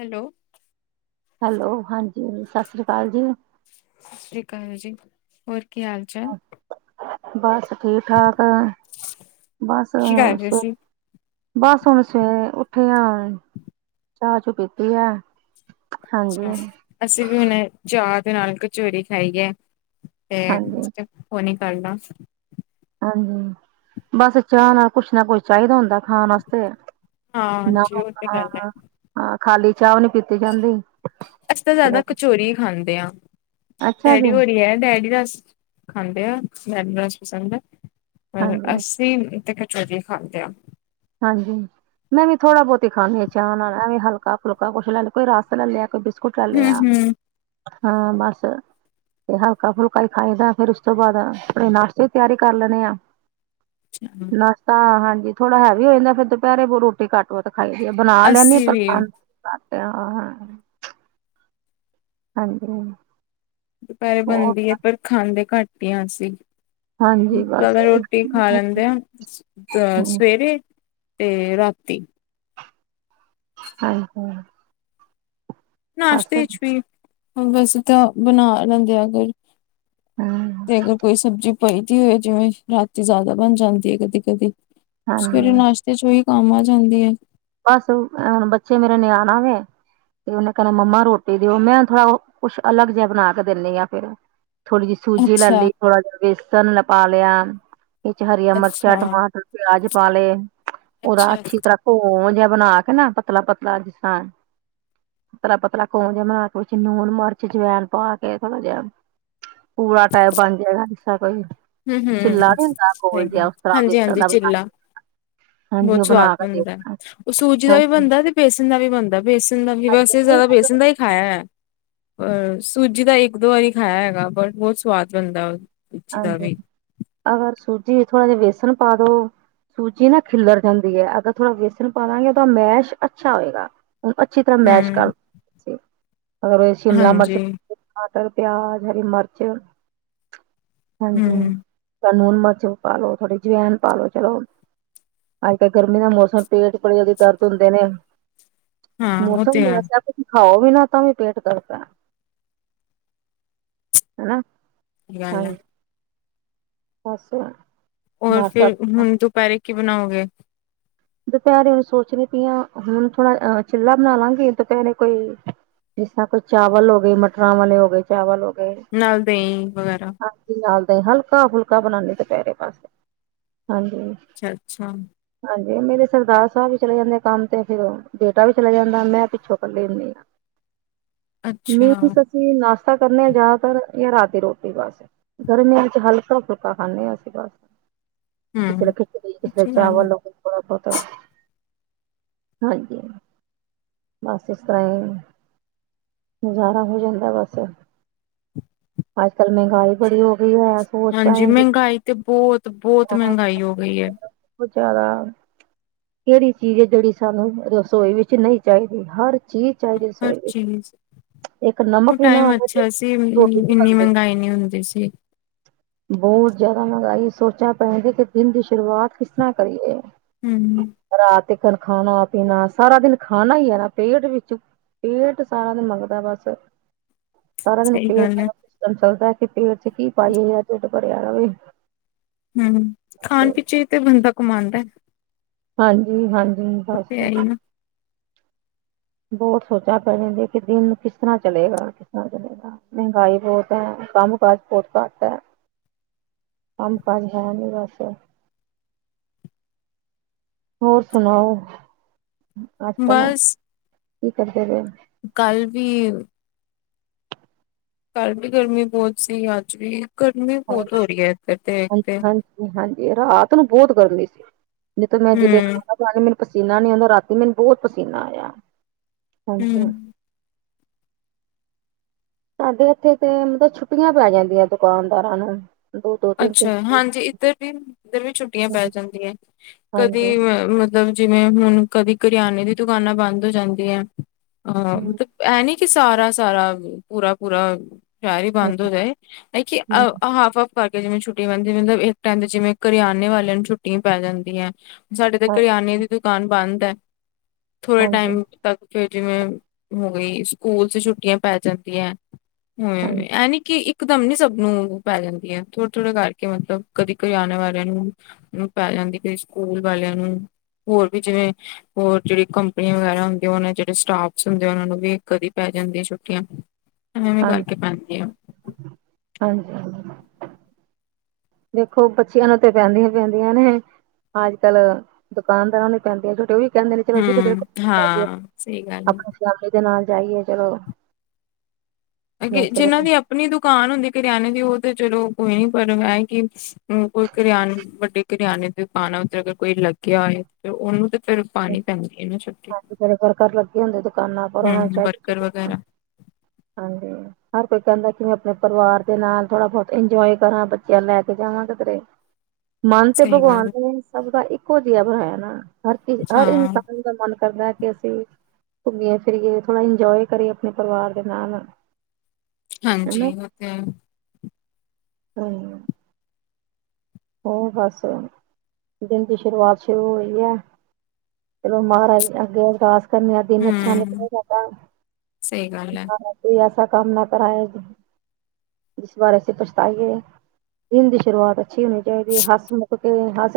Hello. Hello, ਹਾਂਜੀ ਸਤਿ ਸ੍ਰੀ ਅਕਾਲ ਜੀ। ਸਤਿ ਸ੍ਰੀ ਅਕਾਲ ਜੀ, ਹੋਰ ਕੀ ਹਾਲ ਚਾਲ? ਬਸ ਠੀਕ ਠਾਕ, ਬਸ ਕੀ ਕਰ ਰਹੇ ਸੀ ਸੁਖ ਬਸ ਹੁਣ ਸਵੇਰੇ ਉੱਠੇ ਆ, ਚਾਹ-ਚੂ ਪੀਤੀ ਹੈ। ਅੱਛਾ ਅਸੀਂ ਵੀ ਹੁਣੇ, ਚਾਹ ਦੇ ਨਾਲ ਕਚੋਰੀ ਖਾਦੀ ਹੈ। ਹਾਂਜੀ ਤੇ, ਫੋਨ ਈ ਕਰਦਾ। ਹਾਂਜੀ, ਬਸ ਚਾਹ ਨਾਲ ਕੁਛ ਨਾ ਕੁਝ ਚਾਹੀਦਾ ਹੁੰਦਾ, ਖਾਣ ਵਾਸਤੇ। ਹਾਂਜੀ ਉਹ ਤੇ ਗੱਲ ਹੈ ਹਾਂ, ਖਾਲੀ ਚਾਹ ਨੀ ਪੀਤ ਅਸੀਂ ਤਾਂ ਜ਼ਿਆਦਾ, ਕਚੋਰੀ ਹੀ ਖਾਂਦੇ ਹਾਂ। ਅੱਛਾ ਡੈਡੀ ਜੀ ਹੋਨੀ ਹੈ, ਡੈਡੀ ਰਸ ਖਾਂਦੇ ਆ। ਡੈਡੀ ਨੂੰ ਰਸ ਪਸੰਦ ਹੈ, ਪਰ ਹਾਂਜੀ ਅਸੀਂ ਅਸੀਂ ਤੇ ਕਚੋਰੀ ਖਾਂਦੇ ਆ। ਹਾਂਜੀ। ਮੈਂ ਵੀ ਥੋੜਾ ਬਹੁਤਾ ਖਾਨਦੀ ਹਾਂ ਚਾਹ ਨਾਲ, ਐ ਮ ਵੀਂ ਹਲਕਾ- ਫੁਲਕਾ ਕੁਛ ਲੈ ਲਿਆ, ਕੋਈ ਰਸ ਲਿਆ, ਕੋਈ ਬਿਸਕੁਟ। ਬਿਸਕੁਟ ਲਿਆ, ਹਮ ਹਾਂ ਬਸ। ਤੇ ਹਲਕਾ-ਫੁਲਕਾ ਹੀ ਖਾਦਾ ਫੇਰ ਉਸ ਤੋਂ ਬਾਅਦ, ਆਪਣੇ ਨਾਸ਼ਤੇ ਦੀ ਤਿਆਰੀ ਕਰ ਲੈਣਦੇ ਆ। ਹਮ ਨਸਤਾ ਹਾਂਜੀ ਥੋੜਾ ਹੈਵੀ ਹੋ ਜਾਂਦਾ, ਫਿਰ ਦੁਪਹਿਰੇ ਬਹੁ ਰੋਟੀ ਘੱਟ ਤੇ ਬਣਾ ਲਈਦੀ ਹ, ਖਾਈ ਦੀ ਅੱਸੀ ਘੱਟ ਵੀ ਆ, ਬਣਾ ਲੈਣੀ ਪਰੰ। ਹਾਂਜੀ, ਹਾਂ ਦੁਪੈਹਰੇ ਬਨਦੀ ਐ, ਪਰ ਖਾਂਦੇ ਘੱਟ ਈ ਆਂ ਅਸੀ। ਹਾਂਜੀ ਬਸ ਜਾਦਾ ਇੱਕ ਰੋਟੀ ਖਾ ਲੈਂਦੇ ਆਂ, ਅ ਸਵੇਰੇ। ਤੇ ਰਾਤੀ [unintelligible] ਬਸ ਨਾਸ਼ਤੇ 'ਚ ਵੀ ਵੈਸੇ ਤਾਂ ਬਨਾ ਲੈਂਦੇ ਆ ਅਗਰ। ਹੂੰ ਤੇ, ਅਗਰ ਕੋਈ ਸਬਜੀ ਪਈ ਦੀ ਹੋਏ, ਜਿਵੇਂ ਰਾਤੀ ਜ਼ਾਦਾ ਬਨ ਜਾਂਦੀ ਐ ਕਦੀ- ਕਦੀ, ਸਵੇਰੇ ਹਾਂਜੀ ਨਾਸ਼ ਤੇ 'ਚ ਵੀ ਕੰਮ ਆ ਜਾਂਦੀ ਐ। ਬਸ, ਹੁਨ ਬੱਚੇ ਮੇਰੇ ਨੇ ਆਨਾ ਵੇ। ਤੇ, ਓਨੇ ਕੇਨਾ ਮੰਮਾ ਰੋਟੀ ਦੇਓ, ਮੈਂ ਥੋੜਾ ਓ ਕੁਛ ਅਲੱਗ ਜੇਆ ਬਣਾ ਕੇ ਦੇਨੀ ਆ ਫੇਰ। ਥੋੜੀ ਜੇਈ ਸੂਜੀ ਲੈ ਅੱਛਾ ਲਈ, ਥੋੜਾ ਜੇਆ ਵੇਸਨ ਪਾ ਲੇਆ, ਵਿੱਚ ਹਰੀਆਂ ਮਰਚਾਂ, ਅੱਛਾ ਟਮਾਟਰ। ਪੇਆਜ ਪਾ ਲਏ, ਓਦਾ ਅੱਛਾ ਅੱਛੀ ਤਰਾਂ ਘੋਂ ਜੇਆ ਬਨਾ ਕੇ ਨਾ, ਪਤਲਾ-ਪਤਲਾ ਜਿਸ ਤਰਾਂ। ਪਤਲਾ-ਪਤਲਾ ਘੋਲ ਜੇਆ ਬਨਾ ਕੇ ਵਿੱਚ ਨੂਣ, ਮਰਚ ਜਵੈਨ ਪਾ ਕੇ ਥੋੜਾ ਜੇਆ ਪੂਰਾ, ਟੈਪ ਬਨ ਜੇਗਾ ਜਿਸ ਤਰਾਂ ਕੋਈ ਹਮ ਚਿੱਲਾ ਹਮ ਨੀਂ ਹੁੰਦਾ ਸਹੀ ਗੋਲ ਜੇਆ, ਗੱਲ ਓਸ ਤਰਾਂ ਵੇਸਣ ਦਾ ਬਨਾ ਬੌਤ ਸਵਾਦ ਬਨਦਾ, ਓ ਸੂਜੀ ਦਾ ਵੀ ਹਾਂਜੀ ਬਨਦਾ ਤੇ ਬੇਸਨ ਦਾ ਵੀ ਬਨਦਾ। ਵੇਸਣ ਦਾ ਵੀ, ਹਾਂਜੀ ਵੈਸੇ ਨਹੀਂ ਜਾਦਾ ਅਗਰ ਵੇਸਣ ਦਾ ਈ ਖਾਏਆ ਐ, ਪਰ ਸੂਜੀ ਦਾ ਇੱਕ, ਦੋ ਵਾਰੀ ਖਾਏਆ ਹੈਗਾ ਬਟ ਬੌਤ ਸਵਾਦ ਬਨਦਾ। ਹਾਂਜੀ, ਅਗਰ ਸੂਜੀ 'ਚ ਥੋੜਾ ਜੇਆ ਵੇਸਨ ਪਾ ਦੋ। ਸੂਜੀ ਨਾ ਖਿਲਰ ਜਾਂਦੀ ਐ। ਅਗਰ ਥੋੜਾ ਵੇਸਣ ਪਾ ਦਾਂਗੇ ਓਦਾ ਮੈਸ਼ ਅੱਛਾ ਹੋਏਗਾ। ਔਰ ਅੱਛੀ ਤਰਾ ਮੈਸ਼ ਹਮ ਕਰਦਾ ਗੇ ਅਗਰ ਸ਼ਿਮਲਾ ਮਰਚ। ਹਾਂਜੀ ਟਮਾਟਰ, ਪੇਆਜ, ਹਰੀ ਮਰਚ। ਹਾਂਜੀ। ਹਮ ਥੋੜਾ ਨੂਣ, ਮਿਰਚ ਪਾਲੋ ਥੋੜੀ ਜਵੈਨ ਪਾਲੋ ਚਲੋ, ਅੱਜ- ਕੱਲ ਗਰਮੀ ਦਾ ਮੌਸਮ ਪੇਟ ਭਰੇਆ ਦੇ ਦਰਦ ਹੁੰਦੇ ਨੇ, ਹਾਂ ਉਹ ਤੇ ਮੌਸਮ ਈ ਹੈ ਐਸਾ ਖਾਓ ਵੀ ਨਾ, ਤਾਂ ਵੀ ਪੇਟ ਦਰਦ ਐ, ਹੈਨਾ। [unintelligible] ਬਸ ਹੋਰ, ਨਾਸ਼ਤਾ ਫੇਰ ਹੁਨ ਦੁਪੈਰੇ ਕੀ ਬਨਾਓਗੇ? ਦੁਪੈਹਰੇ ਸੋਚਨੀ ਪਈ ਆਂ, ਹੁਨ ਥੋੜਾ ਅਹ ਚਿੱਲਾ ਬਨਾ ਲਾਂਗੇ ਦੁਪੈਹਰੇ ਕੋਈ ਜਿਸ ਤਰਾਂ ਕੋਈ ਚਾਵਲ ਹੋ ਗਏ, ਮਟਰਾਂ ਵਾਲੇ ਹੋ ਗਏ ਚਾਵਲ, ਹੋ ਗਏ ਨਾਲ ਦਈਂ ਵਗੈਰਾ ਹਾਂ [unintelligible] ਹਲਕਾ ਫੁਲਕਾ ਬਨਾਂਦੇ ਦੁਪੈਹਰੇ ਹਾਂਜੀ ਅੱਛਾ- ਅੱਛਾ। ਹਾਂਜੀ ਮੇਰੇ ਸਰਦਾਰ ਸਾਬ ਵੀ ਚਲੇ ਜਾਂਦੇ ਆ ਕੰਮ ਤੇ, ਫੇਰ ਬੇਟਾ ਵੀ ਚਲਾ ਜਾਂਦਾ, ਮੈਂ ਪਿੱਛੋਂ ਕੱਲੀ ਹੁੰਨੀ ਆਂ। ਅੱਛਾ ਮੀਨਸ ਅਸੀ ਨਾਸ਼ਤਾ ਕਰਨੇ ਆਂ ਜੈਅਦਾਤਰ ਜਾਂ ਰਾਤ ਦੀ ਰੋਟੀ ਬਸ ਗਰਮੀਆਂ ਚ ਹਲਕਾ-ਫੁਲਕਾ ਖਾਂਨੇ ਆਂ ਅਸੀਂ ਬਸ। ਕਿਸੇ ਵੇਲੇ ਹੂੰ ਖਿਚੜੀ ਕਿਸੇ ਅੱਛੀ ਗੱਲ ਏ। ਚਾਵਲ ਹੋ ਗੇ ਥੋੜਾ ਬੌਤਾ, ਹਾਂਜੀ ਹਾਂ। ਬਸ ਇਸ ਤਰਾਂ ਈ ਗੁਜਾਰਾ ਹੋ ਜਾਂਦਾ, ਬਸ। ਅੱਜ -ਕੱਲ ਮੇਹੰਗਾਈ ਬੜੀ ਹੋ ਗਈ ਹੈ ਸੋਚ ਪੈ ਹਾਂਜੀਸ ਜਾਂਦੀ ਮੇਹੰਗਾਈ ਤੇ ਬੌਤ- ਬੌਤ ਮੇਹੰਗਾਈ ਹੋ ਗਈ ਐ। ਗੁਜਾਰਾ, ਕੇਹੜੀ ਚੀਜ ਐ, ਜੇਹੜੀ ਸਾਨੂੰ ਰਸੋਈ ਵਿੱਚ ਨਈਂ ਚਾਹੀਦੀ ਹਰ ਚੀਜ ਚਾਈਦੀ ਹਰ ਰਸੋਈ ਵਿੱਚ, ਚੀਜ਼ ਇੱਕ ਨਮਕ ਵੀ ਨਾ ਹੋਏ ਤੇ ਤੇ ਰੋਟੀ ਨੀ ਇੰਨੀ ਬਣਦੀ। ਮਹਿੰਗਾਈ ਨੀ ਹੁੰਦੀ ਸੀ। ਬੌਤ ਜ਼ਿਆਦਾ ਮਗਾਈ ਸੋਚਣਾ ਪੈਗਾ ਕਿ ਦਿਨ ਦੀ ਸ਼ੁਰੂਆਤ ਕਿਸ ਤਰ੍ਹਾਂ ਕਰੀਏ। ਹਮ, ਹਮ। ਰਾਤ ਇੱਕਣ ਖਾਣਾ-ਪੀਣਾ ਸਾਰਾ ਦਿਨ ਖਾਣਾ ਈ ਏ ਨਾ ਪੇਟ ਵਿੱਚੋ। ਪੇਟ ਸਾਰਾ ਦਿਨ ਮੰਗਦਾ ਬਸ। ਸਾਰਾ ਦਿਨ ਸਹੀ ਪੇਟ ਗੱਲ ਏ ਦਾ ਸਿਸਟਮ ਚੱਲਦਾ ਕਿ ਪੇਟ ਚ ਕੀ ਪਾਈਏ ਢਿੱਡ ਭਰਿਆ ਰਵੇ। ਹਮ, ਖਾਣ ਪਿੱਛੇ ਤੇ ਬੰਦਾ ਕੰਮਾਂਦਾ। ਹਾਂਜੀ-ਹਾਂਜੀ ਤੇ ਬਸ। ਹੈ ਹੀ ਨਾ ਬੌਤ ਸੋਚਾਂ ਪੈਂਣੇ ਦੇ ਕੈ ਦਿਨ ਕਿਸ ਤਰ੍ਹਾਂ ਚਲੇਗਾ ਕਿਸ ਤਰ੍ਹਾਂ ਚਲੇਗਾ। ਮਹਿੰਗਾਈ ਬੌਤ ਏ, ਕੰਮ ਕਾਜ ਬੌਤ ਘੱਟ ਏ। ਕੰਮ ਕਾਜ ਹੈ ਨਈਂ ਬਸ। ਹੋਰ ਸੁਣਾਓ, ਅੱਜ ਕੱਲਾ ਬਸ ਕੀ ਕਰਦੇ ਪਏ? ਕੱਲ ਵੀ ਕੱਲ ਵੀ ਗਰਮੀ ਬੌਤ ਸੀ ਅੱਜ ਵੀ, ਗਰਮੀ ਬੌਤ ਹਾਂਜੀ ਹੋ ਰਹੀ ਹੈ ਇੱਧਰ ਤੇ ਇਕ ਤੇ। ਹਾਂਜੀ ਹਾਂਜੀ ਰਾਤ ਨੂੰ ਬੌਤ ਗਰਮੀ ਸੀ, ਜਿਥੇ ਨਾ ਕਿੱਥੇ ਹੂੰ-ਹੂੰ ਖਾਜ ਆ ਰਹੀ ਮੈਣ ਪਸੀਨਾ ਨੀ ਆਂਦਾ ਰਾਤੀ ਮੈਨੂੰ ਬੌਤ ਪਸੀਨਾ ਆਇਆ, ਹਾਂਜੀ। ਸਾਡੇ ਇੱਥੇ ਤੇ ਮਤਲਬ ਛੁੱਟੀਆਂ ਪੈ ਜਾਂਦੀਆਂ ਦੁਕਾਨਦਾਰਾਂ ਨੂੰ। ਦੋ-ਦੋ, ਤਿੰਨ-ਤਿੰਨ ਅੱਛਾ, ਹਾਂਜੀ ਇੱਧਰ ਵੀ, ਇੱਧਰ ਵੀ ਛੁੱਟੀਆਂ ਪੈ ਜਾਂਦੀਆਂ, ਹਾਂਜੀ, ਕਦੀ ਵ ਮਤ ਲਬ ਜਿਵੇਂ ਹੁਣ ਕਦੀ ਕਰਿਆਨੇ ਦੀ ਦੁਕਾਨਾਂ ਬੰਦ ਹੋ ਜਾਂਦੀਆਂ ਆਹ ਹੂੰ, ਮਤਲਬ। ਐ ਨੀ ਕਿ ਸਾਰਾ-ਸਾਰਾ ਪੂਰਾ-ਪੂਰਾ ਸਾਰੇ ਬੰਦ ਹੋ ਜਾਏ ਇੱਕ ਹੂੰ, ਹਾਫ-ਹਾਫ। ਬਾਕੀ ਜਿਵੇਂ ਛੁੱਟੀ ਪੈਂਦੀ ਮਤਲਬ ਇੱਕ ਟਾਈਮ ਤੇ ਜਿਵੇਂ ਕਰਿਆਨੇ ਵਾਲਿਆਂ ਨੂੰ ਛੁੱਟੀਆਂ ਪੈ ਜਾਂਦੀਆਂ ਏ। ਸਾਡੇ ਤੇ ਹਾਂ ਹਾਂਜੀ। ਕਰਿਆਨੇ ਦੀ ਦੁਕਾਨ ਬੰਦ ਏ ਥੋੜ੍ਹੇ ਹਾਂਜੀ, ਟਾਈਮ ਤੱਕ ਕੇ ਜਿਵੇਂ, ਹੋਈ ਸਕੂਲ ਚ ਛੁੱਟੀਆਂ ਪੈ ਜਾਂਦੀ ਐ। ਹੁੰ ਐ ਨੀ ਕਿ ਇੱਕ ਦਮ ਨੀ ਸਭ ਨੂੰ ਪੈ ਜਾਂਦੀ ਐ। ਥੋੜ੍ਹੇ-ਥੋੜ੍ਹੇ ਕਰਕੇ ਮਤਲਬ ਕਦੀ ਕਰਿਆਨੇ ਵਾਲਿਆਂ ਨੂੰ। ਨੂੰ ਪੈ ਜਾਂਦੀ ਕਈ ਸਕੂਲ ਵਾਲਿਆਂ ਨੂੰ, ਹੋਰ ਵੀ ਜਿਵੇਂ ਹੋਰ ਜਿਹੜੀ ਕੰਪਨੀਆਂ ਵਗੈਰਾ ਹੁੰਦੀਆਂ ਓਨਾ ਚ ਜੋ ਸਟਾਫ ਹੁੰਦੇ ਓਨਾ ਨੂੰ ਵੀ ਕਦੀ ਪੈ ਜਾਂਦੀਆਂ ਛੁੱਟੀਆਂ। ਐਵੇਂ ਕਰ ਕੇ ਪੈ ਦੀਆਂ। ਹਾਂਜੀ-ਹਾਂਜੀ। ਦੇਖੋ, ਬੱਚਿਆਂ ਨੂੰ ਤਾਂ ਪੈਂਦੀਆਂ-ਪੈਂਦੀਆਂ ਨੇ। ਅੱਜ-ਕੱਲ ਦੁਕਾਨਦਾਰਾਂ ਨੂੰ ਵੀ ਪੈਂਦੇ ਆ ਛੋਟੇ ਵੀਕ ਕਹਿੰਦੇ ਨੇ ਚਲੋ ਜੀ ਕਿਧਰ ਹਮ ਘੁੰਮਣ ਜਾਈਏ, ਹਾਂ ਸਹੀ ਗੱਲ ਹੈ ਆਪਣੀ ਫੈਮਿਲੀ ਦੇ ਨਾਲ ਜਾਈਏ ਚਲੋ। ਅਗੇ ਵੈਸੇ ਜਿਨ੍ਹਾਂ ਦੀ ਆਪ ਆਪਣੀ ਦੁਕਾਨ ਹੁੰਦੀ ਕਰਿਆਨੇ ਦੀ, ਓ ਤੇ ਚਲੋ ਕੋਈ ਨੀ, ਪਰ ਏ ਕਿ, ਕੋਈ ਕਰਿਆਨੇ ਵੱਡੇ ਕਰਿਆਨੇ ਦੇ ਪਾਣਾ, ਓਦਰ ਕੋਈ ਲੱਗਿਆ ਇਹ, ਓਨੂੰ ਤੇ ਫਿਰ ਪਾਣੀ ਪੈਂਦੀ ਇਹ ਨਾ ਛੁੱਟੀ। ਜੇਹੜੇ ਘਰ-ਘਰ ਲੱਗੇ ਹੁੰਦੇ ਦੁਕਾਨਾਂ, ਪਰ ਓਨਾ ਨੂੰ ਹਮ ਚਈ ਵਰਕਰ ਵਗੈਰਾ। ਹਾਂਜੀ। ਹਰ ਕੋਈ ਕੈਂਦਾ ਕਿ ਮੈਂ ਆਪਣੇ ਪਰਿਵਾਰ ਦੇ ਨਾਲ ਥੋੜ੍ਹਾ-ਬੌਤ ਇੰਜੌਏ ਕਰਾਂ, ਬੱਚਿਆਂ ਨੂੰ ਲੈ ਕੇ ਜਾਵਾਂ ਕਿਧਰੇ। ਮਨ ਤੇ ਸਹੀ ਭਗਵਾਨ ਗੱਲ ਨੇ ਸਭ ਦਾ ਇੱਕੋ ਜਿਹਾ ਬਣਾਇਆ ਨਾ, ਹਰ ਚੀਜ, ਹਰ ਹਾਂ, ਇਨਸਾਨ ਮਨ ਕਰਦਾ ਏ ਕਿ ਅਸੀਂ, ਘੁੰਮੀਏ-ਫਿਰੀਏ ਥੋੜ੍ਹਾ ਇੰਜੌਏ ਕਰੀਏ ਆਪਣੇ ਪਰਿਵਾਰ ਦੇ ਨਾਲ। ਹਨਾ ਹਾਂਜੀ, ਓਹ ਤੇ ਏ। ਹਮ। ਹੋਰ ਬਸ, ਦਿਨ ਦੀ ਸ਼ੁਰੂਆਤ ਸ਼ੁਰੂ ਹੋਈ ਐ। ਲੋ ਮਹਾਰਾਜ ਅੱਗੇ ਅਰਦਾਸ ਕਰਨੀ ਆ, ਦਿਨ ਅੱਛਾ ਨਿਕਲੇ ਗਾ ਤਾਂ। ਸ ਈ ਗੱਲ ਏ। ਮਹਾਰਾਜ ਕੋਈ ਐਸਾ ਕੰਮ ਨਾ ਕਰਾਯਾ ਹੋਏ ਤੁਹੀ। ਇਸ ਬਾਰ ਅਸੀ ਪਛਤਾਔਗੇ, ਦਿਨ ਦੀ ਸ਼ੁਰੂਆਤ ਅੱਛੀ ਹੋਣੀ ਚਾਈਦੀ। ਹੱਸ-ਮੁੱਖ ਕੇ ਹੱਸ